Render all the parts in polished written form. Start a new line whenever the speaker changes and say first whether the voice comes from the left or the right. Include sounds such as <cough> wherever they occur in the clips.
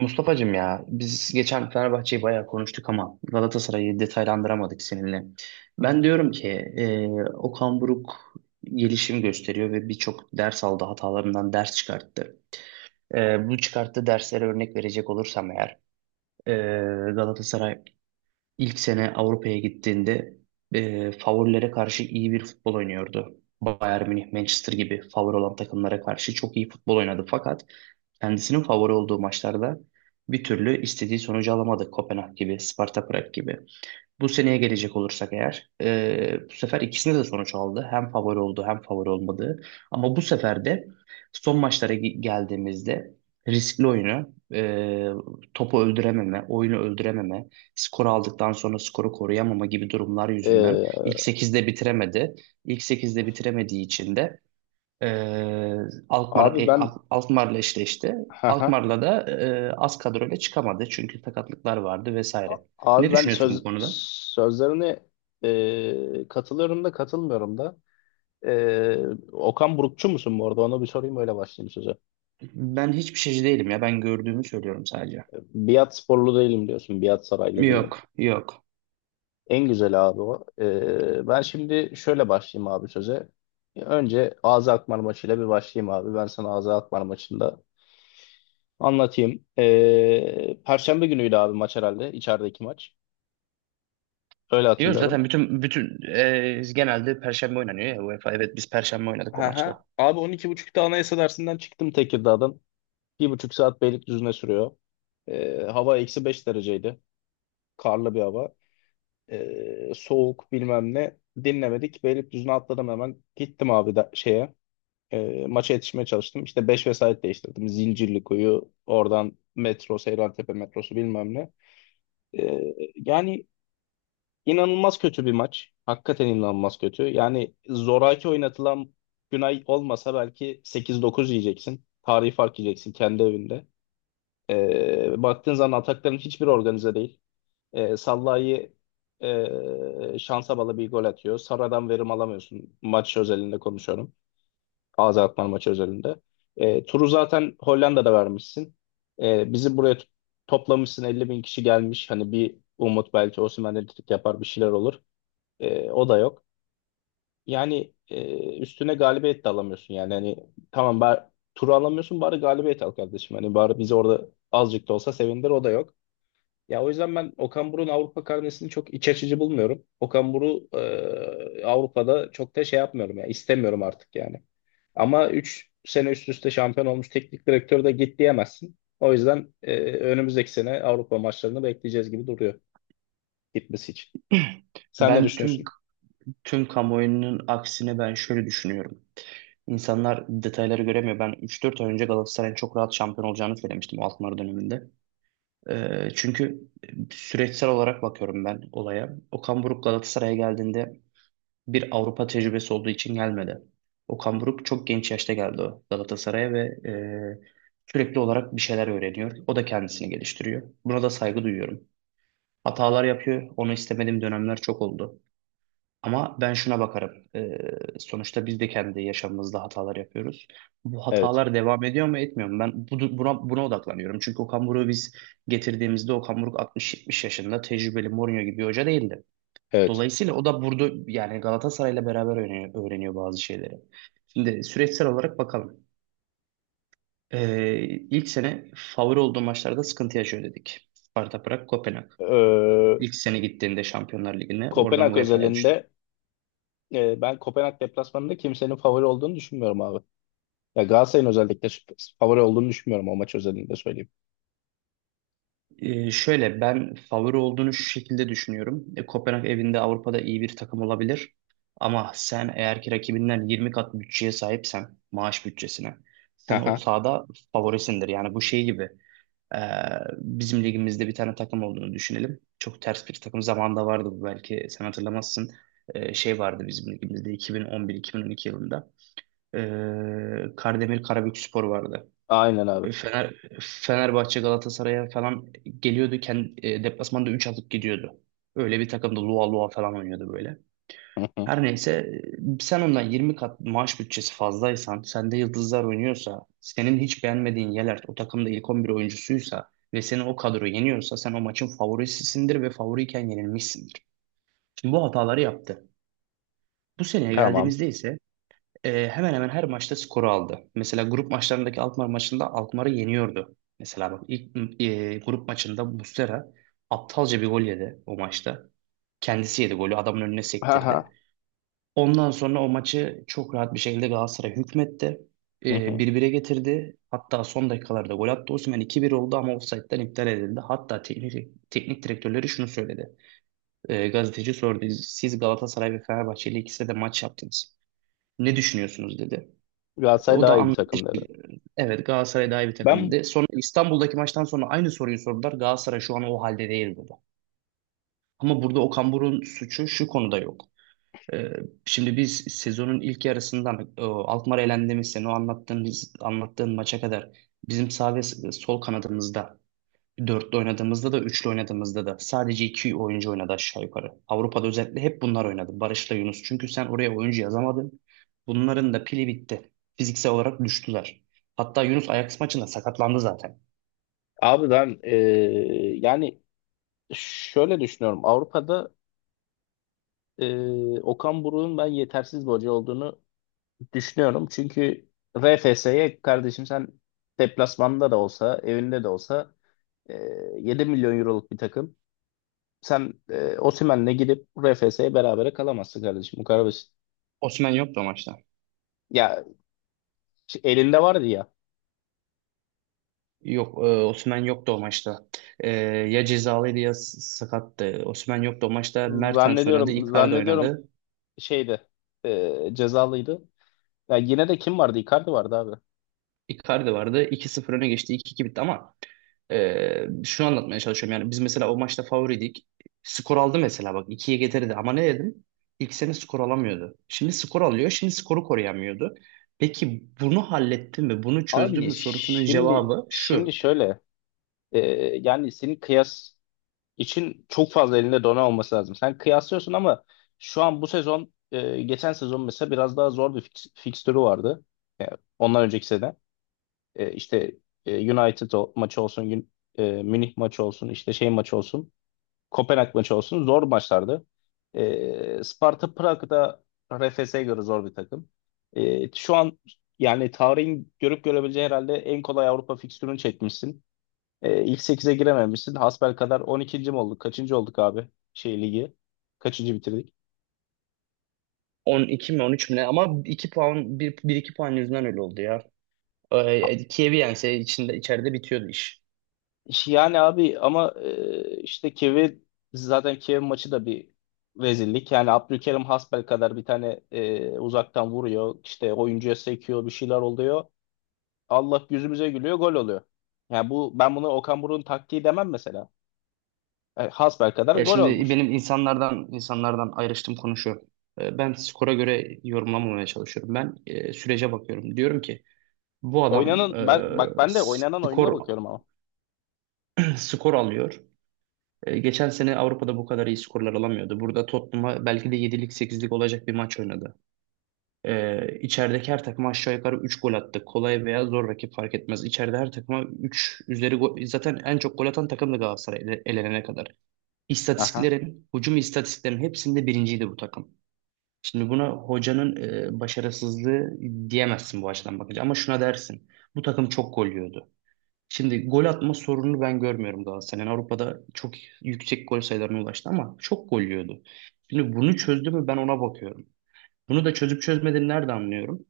right: Mustafa'cığım ya biz geçen Fenerbahçe'yi bayağı konuştuk ama Galatasaray'ı detaylandıramadık seninle. Ben diyorum ki e, Okan Buruk gelişim gösteriyor ve birçok ders aldı hatalarından ders çıkarttı. Bu çıkarttığı derslere örnek verecek olursam eğer e, Galatasaray İlk sene Avrupa'ya gittiğinde favorilere karşı iyi bir futbol oynuyordu. Bayern Münih, Manchester gibi favori olan takımlara karşı çok iyi futbol oynadı. Fakat kendisinin favori olduğu maçlarda bir türlü istediği sonucu alamadı. Kopenhag gibi, Sparta Prag gibi. Bu seneye gelecek olursak eğer bu sefer ikisinde de sonuç aldı. Hem favori oldu hem favori olmadı. Ama bu sefer de son maçlara geldiğimizde riskli oyunu, topu öldürememe, oyunu öldürememe, skoru aldıktan sonra skoru koruyamama gibi durumlar yüzünden
left: Ee,
right: ilk sekizde bitiremedi. İlk sekizde bitiremediği için de e, Alkmaar,
left: Abi ben
right: Alkmaar'la eşleşti.
left: haha.
right: Alkmaar'la da az kadroyla çıkamadı çünkü sakatlıklar vardı vesaire. Ne
left: Abi ben
right: düşünüyorsun bu
left: söz
right: konuda?
left: sözlerine katılıyorum da katılmıyorum da. Ee, Okan Burukçu musun bu arada? Ona bir sorayım, öyle başlayayım söze.
right: Ben hiçbir şeyci değilim ya. Ben gördüğümü söylüyorum sadece.
left: Biat sporlu değilim diyorsun. Biat saraylı değilim.
right: Yok, yok.
left: En güzel abi o. Ben şimdi şöyle başlayayım abi söze. Önce Ağzı Akmar maçıyla bir başlayayım abi. Ben sana Ağzı Akmar maçında anlatayım. Perşembe günüydü abi maç herhalde. İçerideki maç. Öyle
right: Diyoruz
left: hatırlıyorum.
right: zaten bütün genelde Perşembe oynanıyor ya UEFA. Evet biz Perşembe oynadık o
left: Aha.
right: maçta.
left: Abi 12:30'da Anayasa dersinden çıktım Tekirdağ'dan. Bir buçuk saat Beylikdüzü'ne sürüyor. Hava eksi 5 dereceydi. Karlı bir hava. Soğuk bilmem ne. Dinlemedik. Beylikdüzü'ne atladım hemen. Gittim abi da şeye. Maça yetişmeye çalıştım. İşte 5 vesait değiştirdim. Zincirlikuyu, oradan metro, Seyrantepe metrosu bilmem ne. Yani İnanılmaz kötü bir maç. Hakikaten inanılmaz kötü. Yani zoraki oynatılan Günay olmasa belki 8-9 yiyeceksin. Tarihi fark yiyeceksin kendi evinde. Baktığın zaman atakların hiçbir organize değil. Sallai'yi şansa bağlı bir gol atıyor. Sara'dan verim alamıyorsun. Maç özelinde konuşuyorum. Ağzı atman maçı özelinde. Turu zaten Hollanda'da vermişsin. Bizi buraya toplamışsın. 50 bin kişi gelmiş. Hani bir umut, belki Osimhen elektrik yapar, bir şeyler olur. O da yok. Yani üstüne galibiyet de alamıyorsun, yani hani, tamam bari turu alamıyorsun, bari galibiyet al kardeşim. Hani bari bizi orada azıcık da olsa sevindir, o da yok. Ya o yüzden ben Okan Buruk'un Avrupa karnesini çok iç açıcı bulmuyorum. Okan Buruk Avrupa'da çok da şey yapmıyorum ya, istemiyorum artık yani. Ama 3 sene üst üste şampiyon olmuş teknik direktör de git diyemezsin. O yüzden önümüzdeki sene Avrupa maçlarını bekleyeceğiz gibi duruyor gitmesi için.
right: <clears throat>
left: Sen ne
right: Ben tüm
left: düşünüyorsun?
right: tüm kamuoyunun aksine ben şöyle düşünüyorum. İnsanlar detayları göremiyor. Ben 3-4 ay önce Galatasaray'ın çok rahat şampiyon olacağını söylemiştim o altınları döneminde. Çünkü süreçsel olarak bakıyorum ben olaya. Okan Buruk Galatasaray'a geldiğinde bir Avrupa tecrübesi olduğu için gelmedi. Okan Buruk çok genç yaşta geldi o Galatasaray'a ve sürekli olarak bir şeyler öğreniyor. O da kendisini geliştiriyor. Buna da saygı duyuyorum. Hatalar yapıyor. Onu istemediğim dönemler çok oldu. Ama ben şuna bakarım. Sonuçta biz de kendi yaşamımızda hatalar yapıyoruz. Bu
left: Evet.
right: hatalar devam ediyor mu etmiyor mu? Ben buna odaklanıyorum. Çünkü Okan Buruk'u biz getirdiğimizde Okan Buruk 60-70 yaşında tecrübeli Mourinho gibi bir hoca değildi.
left: Evet.
right: Dolayısıyla o da burada yani Galatasaray'la beraber öğreniyor, öğreniyor bazı şeyleri. Şimdi süreçsel olarak bakalım. Ee, ilk sene favori olduğu maçlarda sıkıntı yaşıyor dedik. Sparta Prag, Kopenhag.
left: Ee,
right: İlk sene gittiğinde Şampiyonlar Ligi'ne oradan
left: Kopenhag
right: UEFA'ya düştü.
left: özelinde ben Kopenhag deplasmanında kimsenin favori olduğunu düşünmüyorum abi. Ya Galatasaray'ın özellikle favori olduğunu düşünmüyorum, o maç özelinde söyleyeyim.
right: Şöyle ben favori olduğunu şu şekilde düşünüyorum. Kopenhag evinde Avrupa'da iyi bir takım olabilir. Ama sen eğer ki rakibinden 20 kat bütçeye sahipsen, maaş bütçesine, sen o
left: Haha.
right: sahada favorisindir. Yani bu şey gibi. Ee, bizim ligimizde bir tane takım olduğunu düşünelim. Çok ters bir takım zamanında vardı bu belki sen hatırlamazsın. Şey vardı bizim ligimizde 2011-2012 yılında. Kardemir Karabükspor vardı.
left: Aynen abi.
right: Ee, Fener, Fenerbahçe Galatasaray'a falan geliyordu. Kendi, deplasmanda 3 atıp gidiyordu. Öyle bir takımda Lua Lua falan oynuyordu böyle.
left: Hı hı.
right: Her neyse, sen ondan 20 kat maaş bütçesi fazlaysan, sende yıldızlar oynuyorsa, senin hiç beğenmediğin Yelert o takımda ilk 11 oyuncusuysa ve seni o kadro yeniyorsa sen o maçın favorisisindir ve favoriyken yenilmişsindir. Şimdi bu hataları yaptı. Bu seneye
left: Tamam.
right: geldiğimizde ise hemen hemen her maçta skoru aldı. Mesela grup maçlarındaki Alkmaar maçında Alkmaar'ı yeniyordu. Mesela bak ilk grup maçında Muslera aptalca bir gol yedi o maçta. Kendisi yedi golü adamın önüne
left: Haha.
right: sektirdi. Ondan sonra o maçı çok rahat bir şekilde Galatasaray hükmetti.
left: Hı hı.
right: Ee,
left: Hı.
right: 1-1'e getirdi. Hatta son dakikalarda gol attı. Osimhen 2-1 oldu ama offside'den iptal edildi. Hatta teknik direktörleri şunu söyledi. Gazeteci sordu. Siz Galatasaray ve Fenerbahçe ile ikisi de maç yaptınız. Ne düşünüyorsunuz dedi.
left: Galatasaray
right: O
left: daha
right: da
left: iyi bir
right: anlattı.
left: takım dedi.
right: Evet Galatasaray daha iyi bir takım
left: Ben
right: dedi. Sonra İstanbul'daki maçtan sonra aynı soruyu sordular. Galatasaray şu an o halde değil dedi. Ama burada Okan Buruk'un suçu şu konuda yok. Ee, Şimdi biz sezonun ilk yarısından Alkmaar elendiğimiz sene o anlattığın maça kadar bizim sağ ve sol kanadımızda dörtlü oynadığımızda da üçlü oynadığımızda da sadece iki oyuncu oynadı aşağı yukarı. Avrupa'da özellikle hep bunlar oynadı. Barış'la Yunus. Çünkü sen oraya oyuncu yazamadın. Bunların da pili bitti. Fiziksel olarak düştüler. Hatta Yunus Ajax maçında sakatlandı zaten.
left: Abi ben yani şöyle düşünüyorum. Avrupa'da Okan Buruk'un ben yetersiz bir hoca olduğunu düşünüyorum. Çünkü RFS'ye kardeşim, sen deplasmanda da olsa evinde de olsa e, 7 milyon euroluk bir takım. Sen Osimhen'le gidip RFS'ye berabere kalamazsın kardeşim. Bu kadar basit.
right: Osman yoktu o maçta.
left: Ya elinde vardı ya.
right: Yok, Osimhen yoktu o maçta. E, ya cezalıydı ya sakattı. Osimhen yoktu o maçta. Mertens oynadı,
left: Zannediyorum
right: Icardi
left: zannediyorum
right: oynadı.
left: şeyde cezalıydı. Ya yine de kim vardı? Icardi vardı abi.
right: Icardi vardı. 2-0 öne geçti, 2-2 bitti ama şunu anlatmaya çalışıyorum. Yani biz mesela o maçta favoriydik. Skor aldı mesela bak ikiye getirdi ama ne dedim? İlk sene skor alamıyordu. Şimdi skor alıyor, şimdi skoru koruyamıyordu. Peki bunu halletti mi, bunu çözdü
left: Abi
right: mü sorusunun
left: şimdi
right: cevabı şu.
left: şimdi şöyle e, yani senin kıyas için çok fazla elinde dona olması lazım. Sen kıyaslıyorsun ama şu an bu sezon, geçen sezon mesela biraz daha zor bir fikstürü vardı. Yani ondan önceki sene. İşte United maçı olsun, Münih maçı olsun, işte şey maçı olsun, Kopenhag maçı olsun zor maçlardı. Sparta Prag da RFS'ye göre zor bir takım. Şu an yani tarihin görüp görebileceği herhalde en kolay Avrupa fikstürünü çekmişsin. İlk 8'e girememişsin. Hasbelkader 12. mi olduk? Kaçıncı olduk abi? Şey ligi. Kaçıncı bitirdik?
right: On iki mi on üç mi ne? Ama 2 puan, bir iki puan yüzünden öyle oldu ya. Kiev'i yense içeride bitiyordu iş.
left: Yani abi ama işte Kevin, zaten Kevin maçı da bir rezillik. Yani Abdülkerim Hasbel kadar bir tane uzaktan vuruyor, işte oyuncuya sekiyor, bir şeyler oluyor. Allah yüzümüze gülüyor, gol oluyor. Yani ben bunu Okan Buruk'un taktiği demem mesela. Hasbel kadar
right: Ya
left: gol
right: şimdi
left: olmuş.
right: benim insanlardan ayrıştığım konu şu. Ben skora göre yorumlamamaya çalışıyorum. Ben sürece bakıyorum. Diyorum ki bu adam
left: Ben bak, ben de oynanan oyununa
right: skor
left: bakıyorum ama.
right: <clears throat> skor alıyor. E, geçen sene Avrupa'da bu kadar iyi skorlar alamıyordu. Burada Tottenham'a belki de yedilik sekizlik olacak bir maç oynadı. E, içerideki her takıma aşağı yukarı 3 gol attı. Kolay veya zor rakip fark etmez. İçeride her takıma 3 üzeri gol. Zaten en çok gol atan takım da Galatasaray elenene kadar.
left: Aha.
right: Hücum istatistiklerin hepsinde birinciydi bu takım. Şimdi buna hocanın başarısızlığı diyemezsin bu açıdan bakınca. Ama şuna dersin. Bu takım çok gol yiyordu. Şimdi gol atma sorununu ben görmüyorum Galatasaray'ın. Avrupa'da çok yüksek gol sayılarına ulaştı ama çok gol yiyordu. Şimdi bunu çözdü mü ben ona bakıyorum. Bunu da çözüp çözmediğini nerede anlıyorum?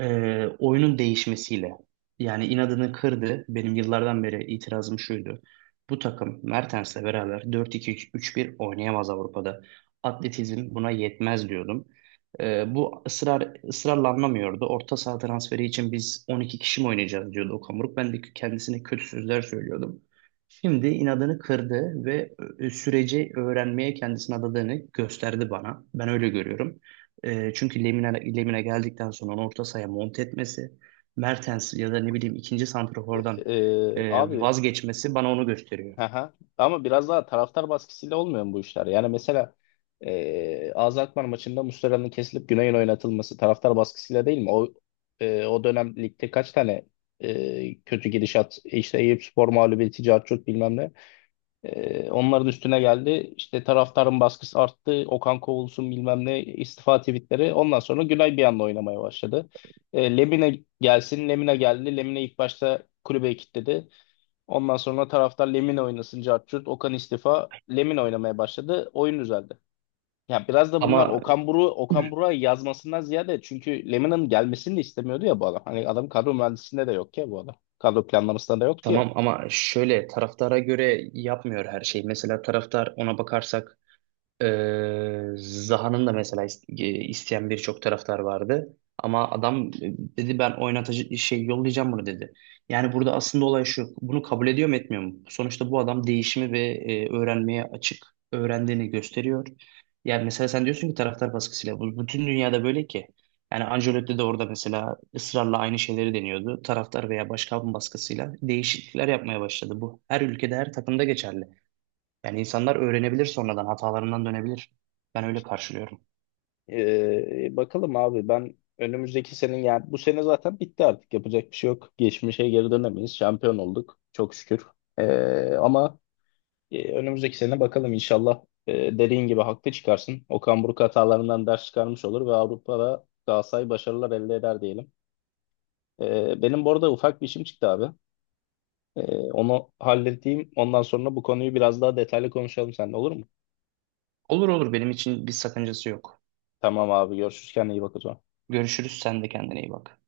right: Oyunun değişmesiyle. Yani inadını kırdı. Benim yıllardan beri itirazım şuydu. Bu takım Mertens'le beraber 4 2 üç bir oynayamaz Avrupa'da. Atletizm buna yetmez diyordum. Bu ısrarla anlamıyordu. Orta saha transferi için biz 12 kişi mi oynayacağız diyordu Okan Buruk. Ben de kendisine kötü sözler söylüyordum. Şimdi inadını kırdı ve süreci öğrenmeye kendisini adadığını gösterdi bana. Ben öyle görüyorum. Çünkü Lemine geldikten sonra onu orta sahaya monte etmesi, Mertens ya da ne bileyim ikinci santrafordan
left: Abi.
right: vazgeçmesi bana onu gösteriyor.
left: Aha. Ama biraz daha taraftar baskısıyla olmuyor mu bu işler? Yani mesela Alzheimer maçında Muslera'nın kesilip Güney'in oynatılması taraftar baskısıyla değil mi? O dönem ligde kaç tane kötü gidişat, işte Eyüpspor mağlubiyeti, Carçurt bilmem ne. Onların üstüne geldi. İşte taraftarın baskısı arttı. Okan kovulsun bilmem ne, istifa tweetleri. Ondan sonra Güney bir anda oynamaya başladı. Lemine gelsin. Lemine geldi. Lemine ilk başta kulübe kilitledi. Ondan sonra taraftar, Lemina oynasın cart curt. Okan istifa. Lemina oynamaya başladı. Oyun düzeldi. Ya biraz da bunlar
right: Ama
left: Okan Buruk, Okan Buruk'a yazmasından ziyade, çünkü Lemina'nın gelmesini de istemiyordu ya bu adam. Hani adam kadro mühendisliğinde de yok ya bu adam. Kadro planlamasında da yoktu ya.
right: tamam, ama şöyle taraftara göre yapmıyor her şeyi. Mesela taraftar ona bakarsak Zaha'nın da mesela isteyen birçok taraftar vardı. Ama adam dedi ben oynatıcı şey yollayacağım bunu dedi. Yani burada aslında olay şu. Bunu kabul ediyor mu etmiyor mu? Sonuçta bu adam değişimi ve öğrenmeye açık. Öğrendiğini gösteriyor. Yani mesela sen diyorsun ki taraftar baskısıyla. Bu bütün dünyada böyle ki. Yani Ancelotti de orada mesela ısrarla aynı şeyleri deniyordu. Taraftar veya başkan baskısıyla değişiklikler yapmaya başladı. Bu her ülkede her takımda geçerli. Yani insanlar öğrenebilir sonradan, hatalarından dönebilir. Ben öyle karşılıyorum.
left: Bakalım abi, ben önümüzdeki senin, yani bu sene zaten bitti artık, yapacak bir şey yok. Geçmişe geri dönemeyiz. Şampiyon olduk çok şükür. Ama önümüzdeki sene bakalım, inşallah dediğin gibi haklı çıkarsın. Okan Buruk hatalarından ders çıkarmış olur ve Avrupa'da Galatasaray başarılar elde eder diyelim. Benim bu arada ufak bir işim çıktı abi. E, Onu halledeyim. Ondan sonra bu konuyu biraz daha detaylı konuşalım seninle, olur mu?
right: Olur olur benim için bir sakıncası yok.
left: Tamam abi, görüşürüz. Kendine iyi bak o zaman.
right: Görüşürüz, sen de kendine iyi bak.